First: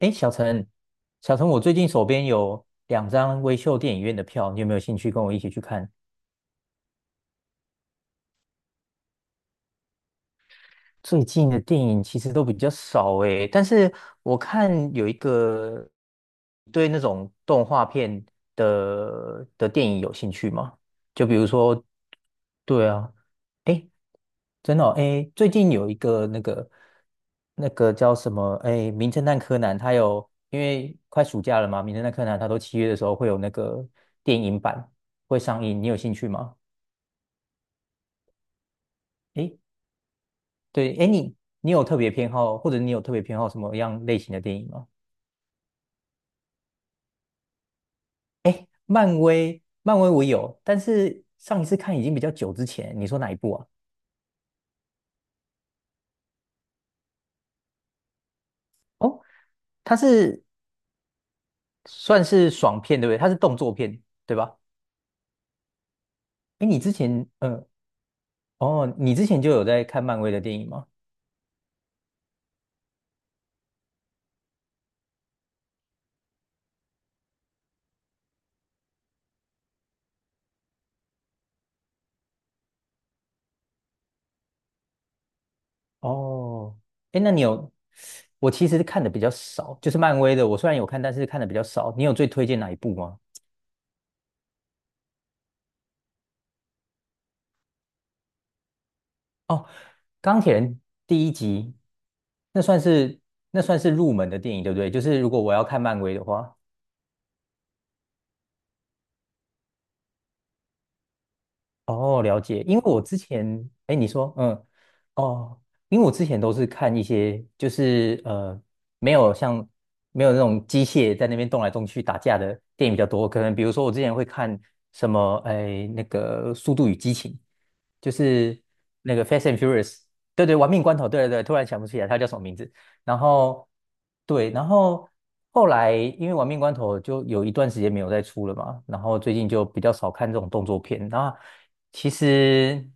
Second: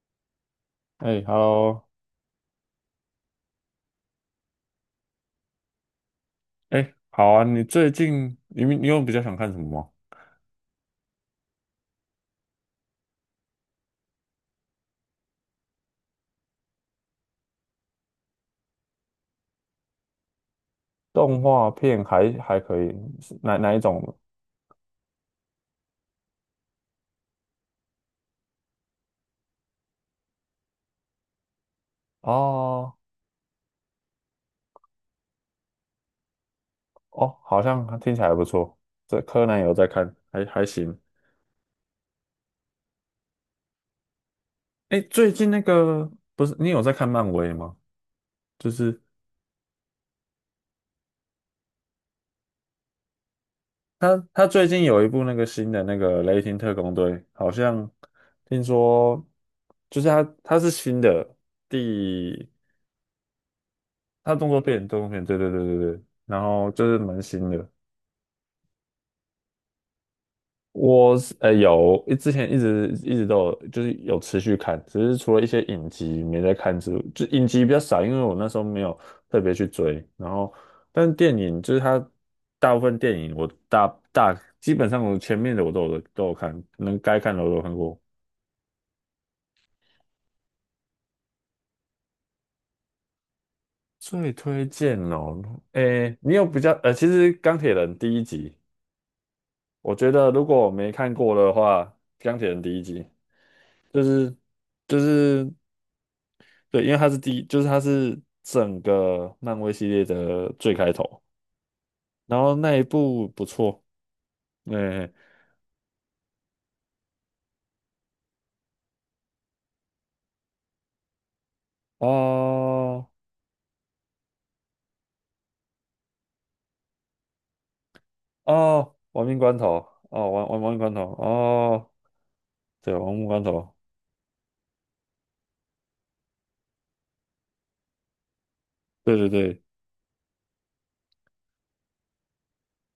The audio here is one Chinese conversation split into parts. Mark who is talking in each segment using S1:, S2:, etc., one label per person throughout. S1: 哎，小陈，
S2: 哎
S1: 我最
S2: ，Hello，
S1: 近手边有两张微秀电影院的票，你有没有兴趣跟我一起去看？
S2: 哎，好啊，你最近你你有比较想看什么吗？
S1: 最近的电影其实都比较少诶，但是我看有一个，对那种动画片的电影有兴趣吗？就比
S2: 动
S1: 如
S2: 画
S1: 说，
S2: 片还可
S1: 对
S2: 以，
S1: 啊，
S2: 是哪一
S1: 诶，
S2: 种？
S1: 真的哦，诶，最近有一个那个，那个叫什么诶，《名侦探柯南》，它有因为快暑假了嘛，《名侦探柯南》它都七月
S2: 哦
S1: 的时候会有那个电影版会上映，你有兴趣吗？
S2: 哦，好像听起来还不错。这柯
S1: 诶
S2: 南有在看，还
S1: 对，
S2: 行。
S1: 哎，你有特别偏好，或者你有特别偏好什么样类型的电影吗？
S2: 哎，最近那个不是你有在看漫威吗？
S1: 哎，
S2: 就是
S1: 漫威，漫威我有，但是上一次看已经比较久之前，你说哪一部啊？
S2: 他最近有一部那个新的那个《雷霆特工队》，好像听
S1: 哦，
S2: 说
S1: 它
S2: 就是他
S1: 是
S2: 他是新的
S1: 算
S2: 第
S1: 是爽片，对不对？它是动作片，对
S2: 动
S1: 吧？
S2: 作片动作片，对对对对对，然
S1: 哎，
S2: 后
S1: 你
S2: 就
S1: 之
S2: 是蛮
S1: 前，
S2: 新的。
S1: 哦，你之前就有在看漫威的电影吗？
S2: 我是有之前一直都有，就是有持续看，只是除了一些影集没在看，就影集比较少，因为我那时候没有特别去追。然后，但是电影就是它大部分电影我大大基本上我前面的我都有看，
S1: 哦，
S2: 能该
S1: 哎，那
S2: 看
S1: 你
S2: 的我都有
S1: 有，
S2: 看过。
S1: 我其实看的比较少，就是漫威的，我虽然有看，但是看的比较少。你有最推荐哪一部吗？
S2: 最推荐哦，诶，你有比较其实《钢铁人》第一集，
S1: 哦，
S2: 我觉得
S1: 钢
S2: 如
S1: 铁
S2: 果我
S1: 人
S2: 没看
S1: 第一
S2: 过的
S1: 集，
S2: 话，《钢铁人》
S1: 那
S2: 第
S1: 算
S2: 一集
S1: 是那算是
S2: 就
S1: 入门
S2: 是
S1: 的电影，对不对？
S2: 就
S1: 就是如果
S2: 是
S1: 我要看漫威的话，
S2: 对，因为它是第一，就是它是整个漫威系列的最开头，
S1: 哦，了
S2: 然后
S1: 解。
S2: 那
S1: 因
S2: 一
S1: 为我之
S2: 部不
S1: 前，
S2: 错，
S1: 哎，你说，
S2: 嗯，
S1: 哦，因为我之前都是看一些，就是，没有像没有那种机械在那边动来动去打架的电影比较
S2: 哦
S1: 多。可能比如说我之前会看什么，哎，那个《速度与激情》，就是
S2: 哦，
S1: 那个
S2: 亡命
S1: 《Fast
S2: 关
S1: and Furious》，
S2: 头，哦，
S1: 对
S2: 亡
S1: 对，
S2: 亡
S1: 《玩
S2: 亡命
S1: 命
S2: 关
S1: 关
S2: 头，
S1: 头》，对对对，突然想不
S2: 哦，
S1: 起来它叫什么名字。
S2: 对，亡
S1: 然
S2: 命关
S1: 后
S2: 头，
S1: 对，然后后来因为《玩命关头》就有一段时间没有再出了嘛，然
S2: 对
S1: 后
S2: 对
S1: 最近
S2: 对
S1: 就比较少看这种动作片。然后其实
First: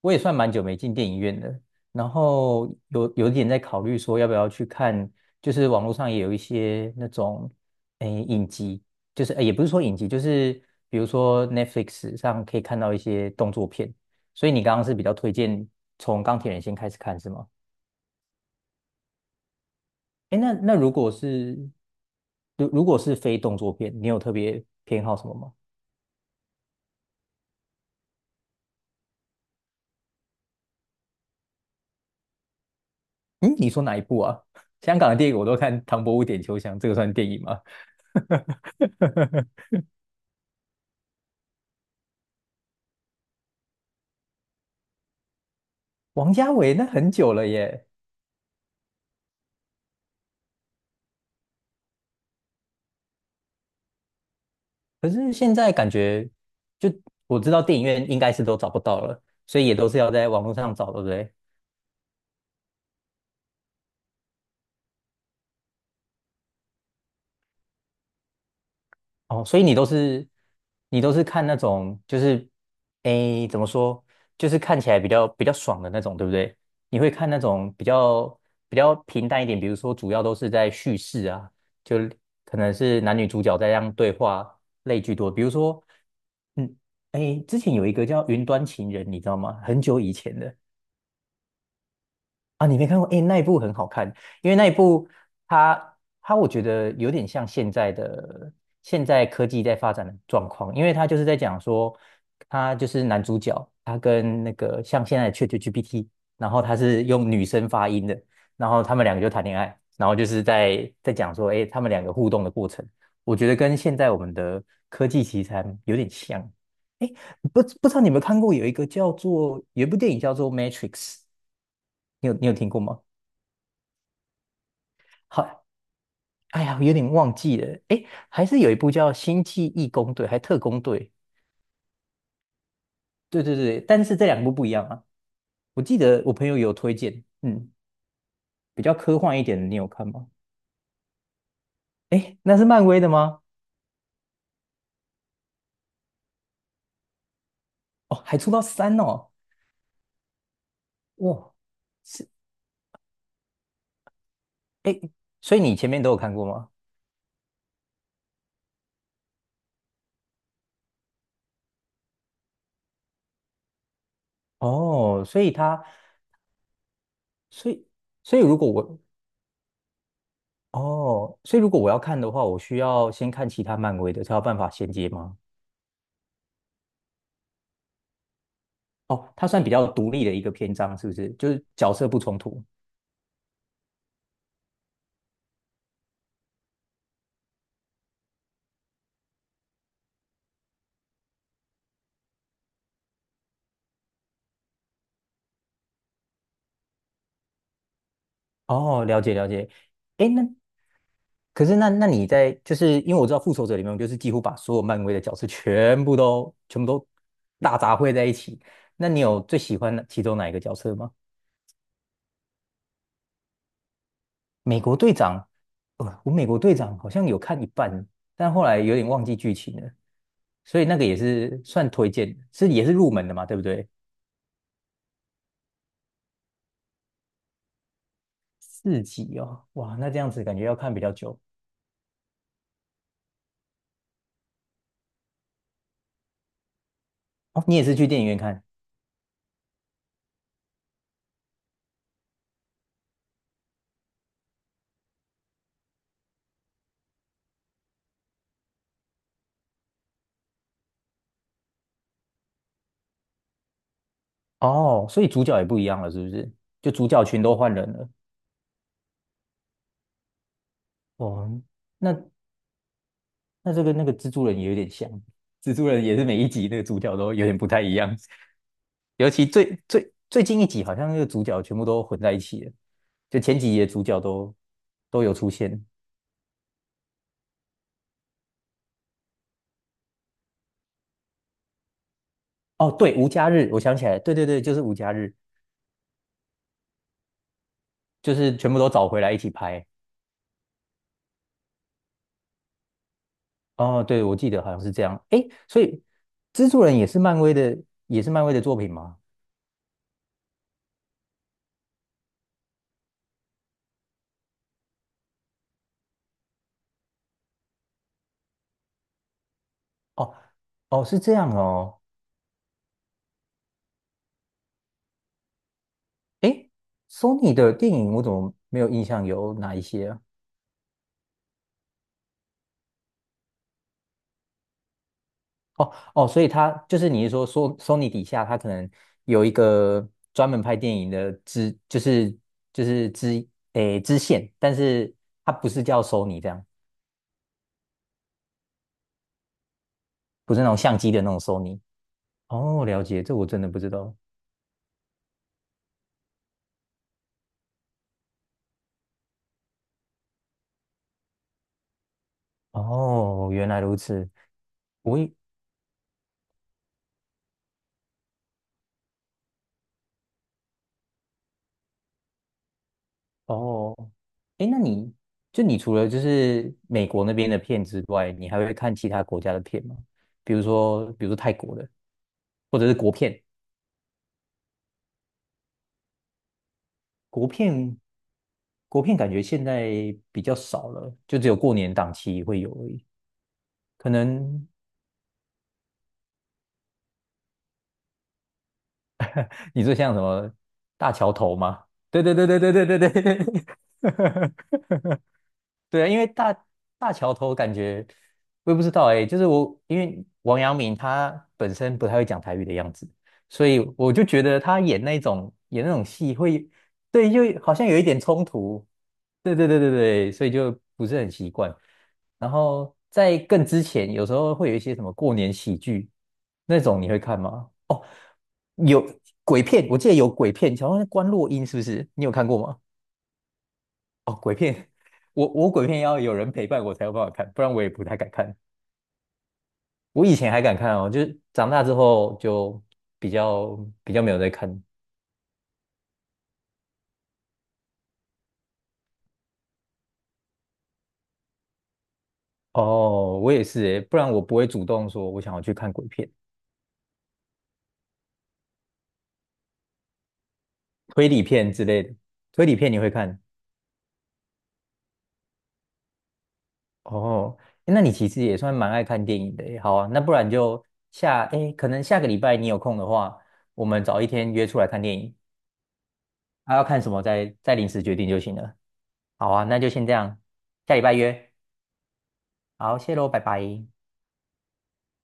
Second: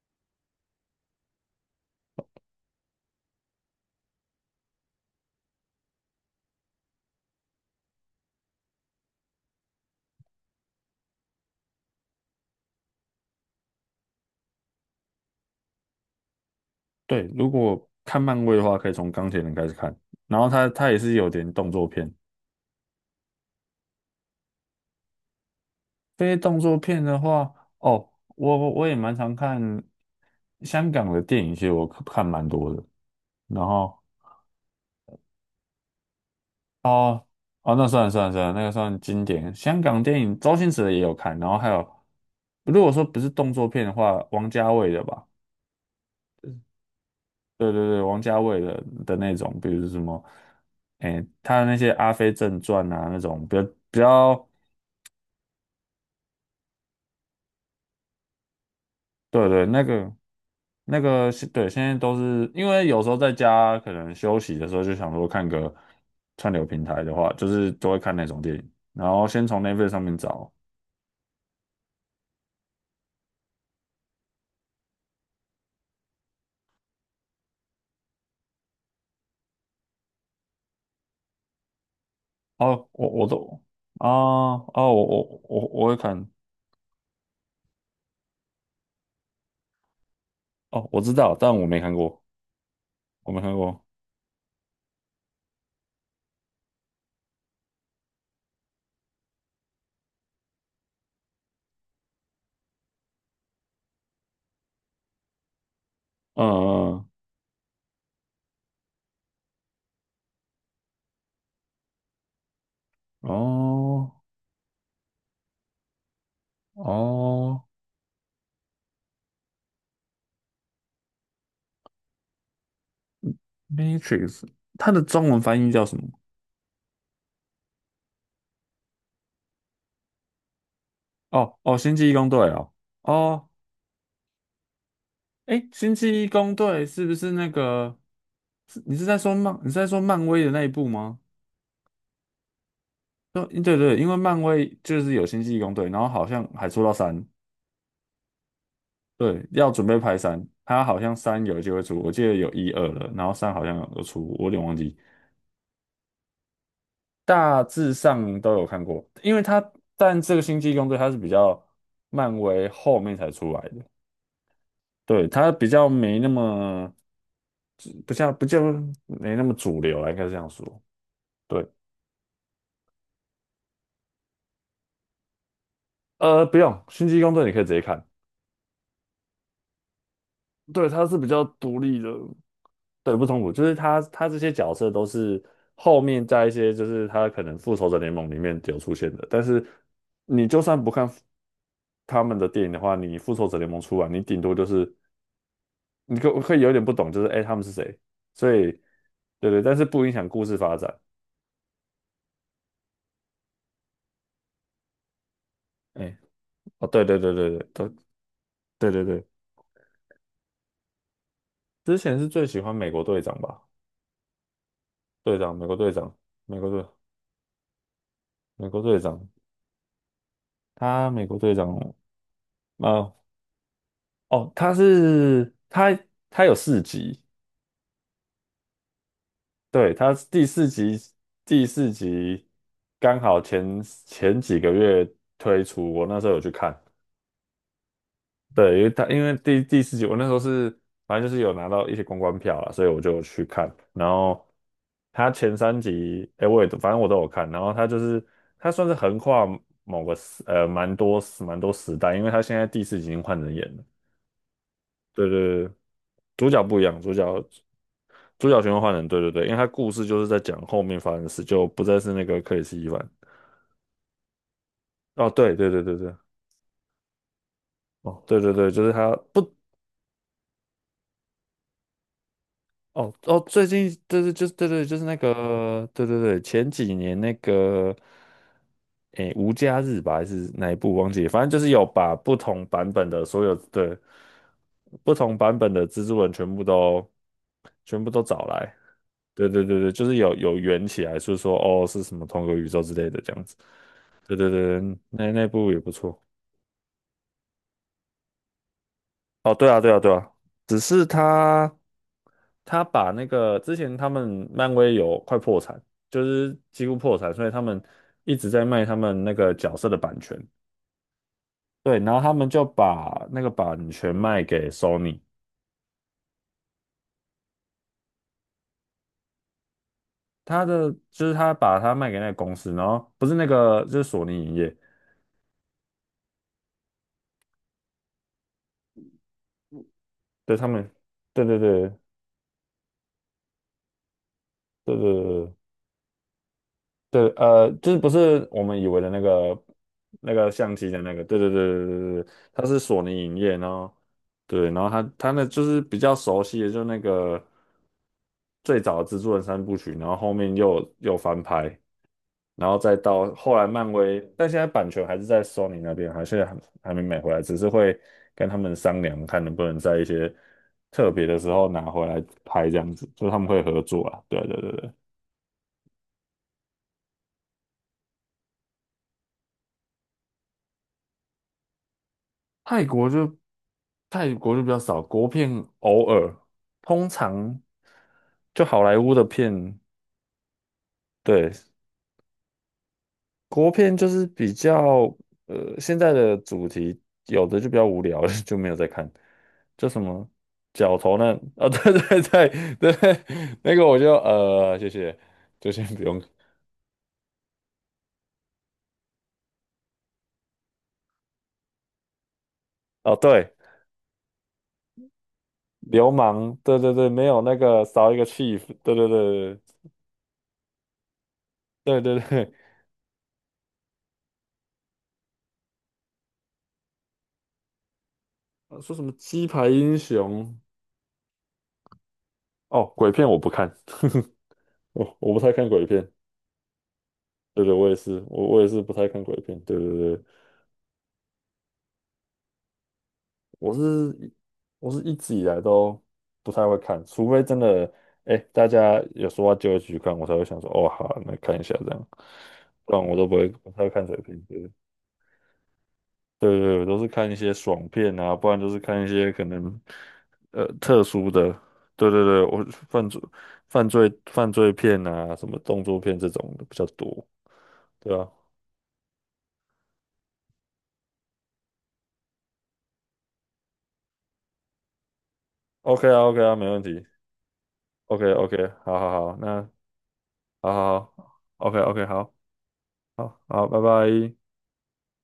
S1: 我也算蛮久没进电影院的，然后有点在考虑说要不要去看，就是网络上也有一些那种诶影集，就是诶也不是说影集，就是比如说 Netflix 上可以看到一些动作片。所以你刚刚是比较推荐从钢铁人先开始看
S2: 对，
S1: 是吗？
S2: 如果看漫威的话，可以从钢铁人开始看，然
S1: 哎，
S2: 后
S1: 那
S2: 它
S1: 那
S2: 它
S1: 如
S2: 也
S1: 果
S2: 是有点
S1: 是，
S2: 动作片，
S1: 如果是非动作片，你有特别偏好什么吗？
S2: 非动作片的话，哦，我也蛮常看香港的电影，其实我看蛮多的，
S1: 嗯，
S2: 然
S1: 你说哪
S2: 后。
S1: 一部啊？香港的电影我都看《唐伯虎点秋香》，这个算
S2: 哦
S1: 电影吗？
S2: 哦，那算了算了算了，那个算经典。香港电影周星驰的也有看，然后还有，如果说不是动作片的话，王家卫的吧？
S1: 王家卫那很久了
S2: 对
S1: 耶，
S2: 对对，王家卫的那种，比如什么，哎，他的那些《阿飞正传》啊，那种比较，
S1: 可是现在感觉就我知道电影院应该是都找不到了，
S2: 对
S1: 所
S2: 对，
S1: 以也
S2: 那
S1: 都是要
S2: 个
S1: 在网络上找，
S2: 那
S1: 对不
S2: 个
S1: 对？
S2: 是对，现在都是因为有时候在家可能休息的时候就想说看个串流平台的话，就是都会看那种电影，然后
S1: 哦，
S2: 先
S1: 所
S2: 从
S1: 以
S2: Netflix 上面找。
S1: 你都是看那种就是诶，怎么说，就是看起来比较爽的那种，对不对？你会看那种比较平淡一点，比如说主要都是在叙事啊，就可能
S2: 哦，
S1: 是
S2: 我
S1: 男
S2: 我
S1: 女主角
S2: 都
S1: 在这样
S2: 啊
S1: 对话
S2: 哦，
S1: 类
S2: 我
S1: 居多。
S2: 我
S1: 比如
S2: 我
S1: 说，
S2: 我会看
S1: 嗯，诶，之前有一个叫《云端情人》，你知道吗？很久以前的，
S2: 哦，我知道，但我没看过，
S1: 啊，你没看过？诶，
S2: 我
S1: 那
S2: 没
S1: 一
S2: 看
S1: 部很
S2: 过。
S1: 好看，因为那一部它它我觉得有点像现在的，现在科技在发展的状况，因为它就是在讲说，他就是男主角，他跟那个像现在的 ChatGPT，然后他
S2: 嗯
S1: 是
S2: 嗯，
S1: 用女生发音的，然后他们两个就谈恋爱，然后就是在讲说，诶，他们两个互动的过程，
S2: 嗯
S1: 我觉得跟现
S2: 哦
S1: 在我们的科技题材有点像。诶，
S2: 哦
S1: 不知道你有没有看过有一个叫做，有一部电影叫做《Matrix》，你有听过吗？
S2: ，Matrix，它的中文翻
S1: 好，
S2: 译叫什么？
S1: 哎呀，有点忘记了。哎，还是有一部叫《星际义工队》还《特工队》，
S2: 哦哦，星际义工队哦
S1: 对
S2: 哦，
S1: 对对，但是这两部不一样啊。
S2: 诶，
S1: 我
S2: 星
S1: 记
S2: 际
S1: 得
S2: 义
S1: 我朋
S2: 工
S1: 友有
S2: 队
S1: 推
S2: 是不
S1: 荐，
S2: 是那
S1: 嗯，
S2: 个？是，
S1: 比较科幻一点的，
S2: 你是
S1: 你
S2: 在
S1: 有
S2: 说
S1: 看
S2: 漫
S1: 吗？
S2: 威的那一部吗？
S1: 哎，那是漫威的吗？
S2: 对对对，因为漫威就是有星际义工队，然后好像还出到三。
S1: 哦，还出到三哦，
S2: 对，要准备拍三，它好像三
S1: 哇，
S2: 有机会出，我记
S1: 是
S2: 得有一二了，然后三好像有出，我有点忘
S1: 哎，
S2: 记，
S1: 诶所以你前面都有看过吗？
S2: 大致上都有看过，因为它但这个星际异攻队它是比较漫威后面才出来的，
S1: 哦，
S2: 对，
S1: 所
S2: 它
S1: 以
S2: 比
S1: 他，
S2: 较没那么
S1: 所以
S2: 不像
S1: 所以
S2: 不
S1: 如
S2: 叫
S1: 果我，
S2: 没那么主流啊，应该是这样说，
S1: 哦，所以
S2: 对，
S1: 如果我要看的话，我需要先看其他漫威的，才有办法衔接吗？
S2: 不用，星际异攻队你可以直接看，
S1: 哦，它算比较独立的一个篇
S2: 对，
S1: 章，
S2: 它
S1: 是不
S2: 是比
S1: 是？
S2: 较
S1: 就是
S2: 独
S1: 角
S2: 立
S1: 色
S2: 的，
S1: 不冲突。
S2: 对，不冲突，就是他这些角色都是后面在一些就是他可能复仇者联盟里面有出现的，但是你就算不看他们的电影的话，你复仇者联盟出来，你顶多就是你可以有点不懂，就是哎、诶他们是谁，所以
S1: 哦，了解了
S2: 对对，
S1: 解。
S2: 但是不影响
S1: 诶，那
S2: 故事发展。
S1: 可是那你在，就是因为我知道复仇者联盟就是几乎把所有漫威的角色全部
S2: 哎、
S1: 都全
S2: 哦
S1: 部
S2: 对
S1: 都
S2: 对对对对
S1: 大
S2: 对
S1: 杂烩在一起。
S2: 对对
S1: 那你
S2: 对，
S1: 有最喜欢哪其中哪一个角色吗？
S2: 之前是最喜欢美国队长吧，
S1: 美国队
S2: 队
S1: 长，
S2: 长美国队长
S1: 呃，我美
S2: 美
S1: 国
S2: 国
S1: 队
S2: 队
S1: 长好像有看一半，但后
S2: 美
S1: 来
S2: 国
S1: 有
S2: 队
S1: 点忘
S2: 长，
S1: 记剧情了，所以那个
S2: 他
S1: 也
S2: 美国队
S1: 是算
S2: 长
S1: 推荐，是也
S2: 啊、
S1: 是入
S2: 呃
S1: 门的嘛，对不对？
S2: 哦，他是他他有四集，
S1: 四集哦，
S2: 对，
S1: 哇，那
S2: 他
S1: 这样子
S2: 第
S1: 感觉
S2: 四
S1: 要看
S2: 集
S1: 比较久。
S2: 第四集刚好前几个月推出，我那时候有去看，
S1: 哦，你也是去电影院看，
S2: 对，因为他因为第四集我那时候是反正就是有拿到一些公关票啦，所以我就去看，然后他前3集，哎，我也都反正我都有看，然后他就是他算是横跨某个时呃蛮多蛮多时代，因为他现在第四集已经换人演了，
S1: 哦，所
S2: 对
S1: 以主角
S2: 对
S1: 也
S2: 对，
S1: 不一样了，是不
S2: 主
S1: 是？
S2: 角不一
S1: 就
S2: 样，
S1: 主
S2: 主
S1: 角群
S2: 角。
S1: 都换人了。
S2: 主角循环换人，对对对，因为他故事就是在讲后面发生的事，
S1: 哦，
S2: 就不再是
S1: 那
S2: 那个克里斯·伊凡。
S1: 那这个那个蜘蛛人也有点像，
S2: 哦，对对
S1: 蜘
S2: 对
S1: 蛛
S2: 对
S1: 人
S2: 对，
S1: 也是每一集那个主角都有点不太一样，
S2: 哦，对对对，就是他
S1: 尤其
S2: 不
S1: 最近一集好像那个主角全部都混在一起了，
S2: 哦哦，
S1: 就前
S2: 最
S1: 几集的
S2: 近
S1: 主角
S2: 对对，就是
S1: 都
S2: 对对，就是那
S1: 都有出现。
S2: 个对对对，前几年那个，诶，无家日吧，还是哪一部忘记了反正就是有把不同版
S1: 哦，
S2: 本
S1: 对，
S2: 的
S1: 无
S2: 所
S1: 家
S2: 有
S1: 日，我想
S2: 的
S1: 起来了，对对对，就是无家
S2: 不
S1: 日，
S2: 同版本的蜘蛛人全部都
S1: 就
S2: 找
S1: 是全
S2: 来，
S1: 部都找回来一
S2: 对
S1: 起
S2: 对对
S1: 拍。
S2: 对，就是有圆起来，就是说哦是什么同个宇宙之类的这样子，
S1: 哦，对，我
S2: 对对
S1: 记得好
S2: 对，
S1: 像是
S2: 对
S1: 这样。
S2: 那
S1: 诶，
S2: 部也
S1: 所
S2: 不
S1: 以
S2: 错。
S1: 蜘蛛人也是漫威的，也是漫威的作品吗？
S2: 哦，对啊对啊对啊，只是他。他把那个之前他们漫威有快破产，就是几乎破产，所以他们一直在卖他们那个角色的版
S1: 哦
S2: 权。
S1: 哦，是这样
S2: 对，
S1: 哦。
S2: 然后他们就把那个版权卖给 Sony，
S1: 诶，Sony 的电影我怎么没有印象有哪一些啊？
S2: 他的就是他把它卖给那个公司，然后不是那个就是索尼影业，
S1: 哦哦，所以它就是你是说，Sony 底下它可能有一个专
S2: 对
S1: 门
S2: 他
S1: 拍
S2: 们，
S1: 电影的
S2: 对对
S1: 支，
S2: 对
S1: 就是诶支线，但
S2: 对对
S1: 是
S2: 对
S1: 它
S2: 对，
S1: 不是叫 Sony 这样，
S2: 对，就是不是我们以为的那个
S1: 不是那
S2: 相
S1: 种
S2: 机
S1: 相
S2: 的
S1: 机
S2: 那
S1: 的
S2: 个，
S1: 那
S2: 对
S1: 种
S2: 对对
S1: Sony。
S2: 对对对，对它是
S1: 哦，
S2: 索
S1: 了解，
S2: 尼
S1: 这
S2: 影
S1: 我
S2: 业，
S1: 真
S2: 然
S1: 的不知
S2: 后
S1: 道。
S2: 对，然后他那就是比较熟悉的，就那个最早的蜘蛛人三部曲，然后后面又翻拍，然后再到
S1: 哦，
S2: 后来
S1: 原来
S2: 漫
S1: 如
S2: 威，
S1: 此。
S2: 但现在版权还
S1: 我
S2: 是
S1: 以
S2: 在 Sony 那边，还是没买回来，只是会跟他们商量，看能不能在一些特别的时候拿回来拍这样子，就是他们会合
S1: 哦，
S2: 作啊，对啊对
S1: 哎，
S2: 对
S1: 那
S2: 对。
S1: 你就你除了就是美国那边的片之外，你还会看其他国家的片吗？比如说，比如说泰国的，或
S2: 泰
S1: 者是
S2: 国
S1: 国
S2: 就
S1: 片，
S2: 泰国就比较少，国片偶尔，通
S1: 国
S2: 常
S1: 片，
S2: 就好莱
S1: 国
S2: 坞
S1: 片
S2: 的
S1: 感觉现
S2: 片，
S1: 在比较少了，就只
S2: 对，
S1: 有过年档期会有而已。
S2: 国片就
S1: 可
S2: 是比
S1: 能
S2: 较现在的主题，有的就比较无聊了 就没有在看，
S1: 你
S2: 叫
S1: 说
S2: 什
S1: 像什
S2: 么
S1: 么
S2: 角
S1: 大
S2: 头那
S1: 桥头
S2: 啊、
S1: 吗？
S2: 对对
S1: 对对对对对
S2: 对
S1: 对对
S2: 对，
S1: 对，
S2: 那个我就谢谢，就先 不
S1: 对啊，因
S2: 用
S1: 为大桥头感觉我也不知道，哎、就是我因为王阳明他本身不太会讲台语的样子，
S2: 哦，对，
S1: 所以我就觉得他演那种
S2: 流
S1: 戏
S2: 氓，
S1: 会，
S2: 对对对，没
S1: 对，
S2: 有那
S1: 就好
S2: 个
S1: 像有一
S2: 少一
S1: 点
S2: 个
S1: 冲
S2: chief，
S1: 突，
S2: 对对
S1: 对
S2: 对
S1: 对对对对，所以就不是很习惯。
S2: 对对对，
S1: 然
S2: 对，
S1: 后在更之前，有时候会有一些什么过年喜剧那种，你会看吗？哦，
S2: 说什
S1: 有
S2: 么鸡
S1: 鬼
S2: 排
S1: 片，
S2: 英
S1: 我记得有鬼
S2: 雄。
S1: 片，好像是关洛英是不是？你有看过吗？
S2: 哦，鬼片我不看，
S1: 片
S2: 我不
S1: 我，
S2: 太看鬼
S1: 鬼片
S2: 片。
S1: 要有人陪伴我才有办法看，不
S2: 对
S1: 然
S2: 对，
S1: 我
S2: 我
S1: 也
S2: 也
S1: 不太
S2: 是，
S1: 敢
S2: 我
S1: 看。
S2: 我也是不太看鬼片。对对对，
S1: 我以前还敢看哦，就是长大之后就比
S2: 我
S1: 较
S2: 是
S1: 比较没
S2: 一
S1: 有在看。
S2: 我是一直以来都不太会看，除非真的，哎，大家有说话就一起去看，我才会想说，哦，好啊，那看一下这样，不然我都不
S1: 哦，
S2: 会，
S1: 我也
S2: 不太
S1: 是
S2: 会
S1: 诶，
S2: 看鬼
S1: 不然
S2: 片。
S1: 我不会
S2: 对
S1: 主动说我想要去看鬼片、
S2: 对对，对我都是看一些爽片啊，不然就是看一些可能特
S1: 推
S2: 殊
S1: 理
S2: 的。
S1: 片之类
S2: 对
S1: 的。
S2: 对对，我
S1: 推理片你
S2: 犯
S1: 会
S2: 罪
S1: 看？
S2: 犯罪片啊，什么动作片这种的比较多。
S1: 哦，诶那你
S2: 对
S1: 其
S2: 啊。
S1: 实也算蛮爱看电影的耶，好啊，那不然就下，诶，可能下个礼拜你有空的话，我们找一天约出来看电影。
S2: OK 啊，OK 啊，没
S1: 啊，
S2: 问
S1: 要看
S2: 题。
S1: 什么再临时决
S2: OK
S1: 定就
S2: OK，
S1: 行了。
S2: 好好好，
S1: 好啊，
S2: 那
S1: 那就先这样，
S2: 好
S1: 下礼
S2: 好
S1: 拜
S2: 好
S1: 约。
S2: ，OK OK，好
S1: 好，谢喽，拜
S2: 好好，拜
S1: 拜。
S2: 拜。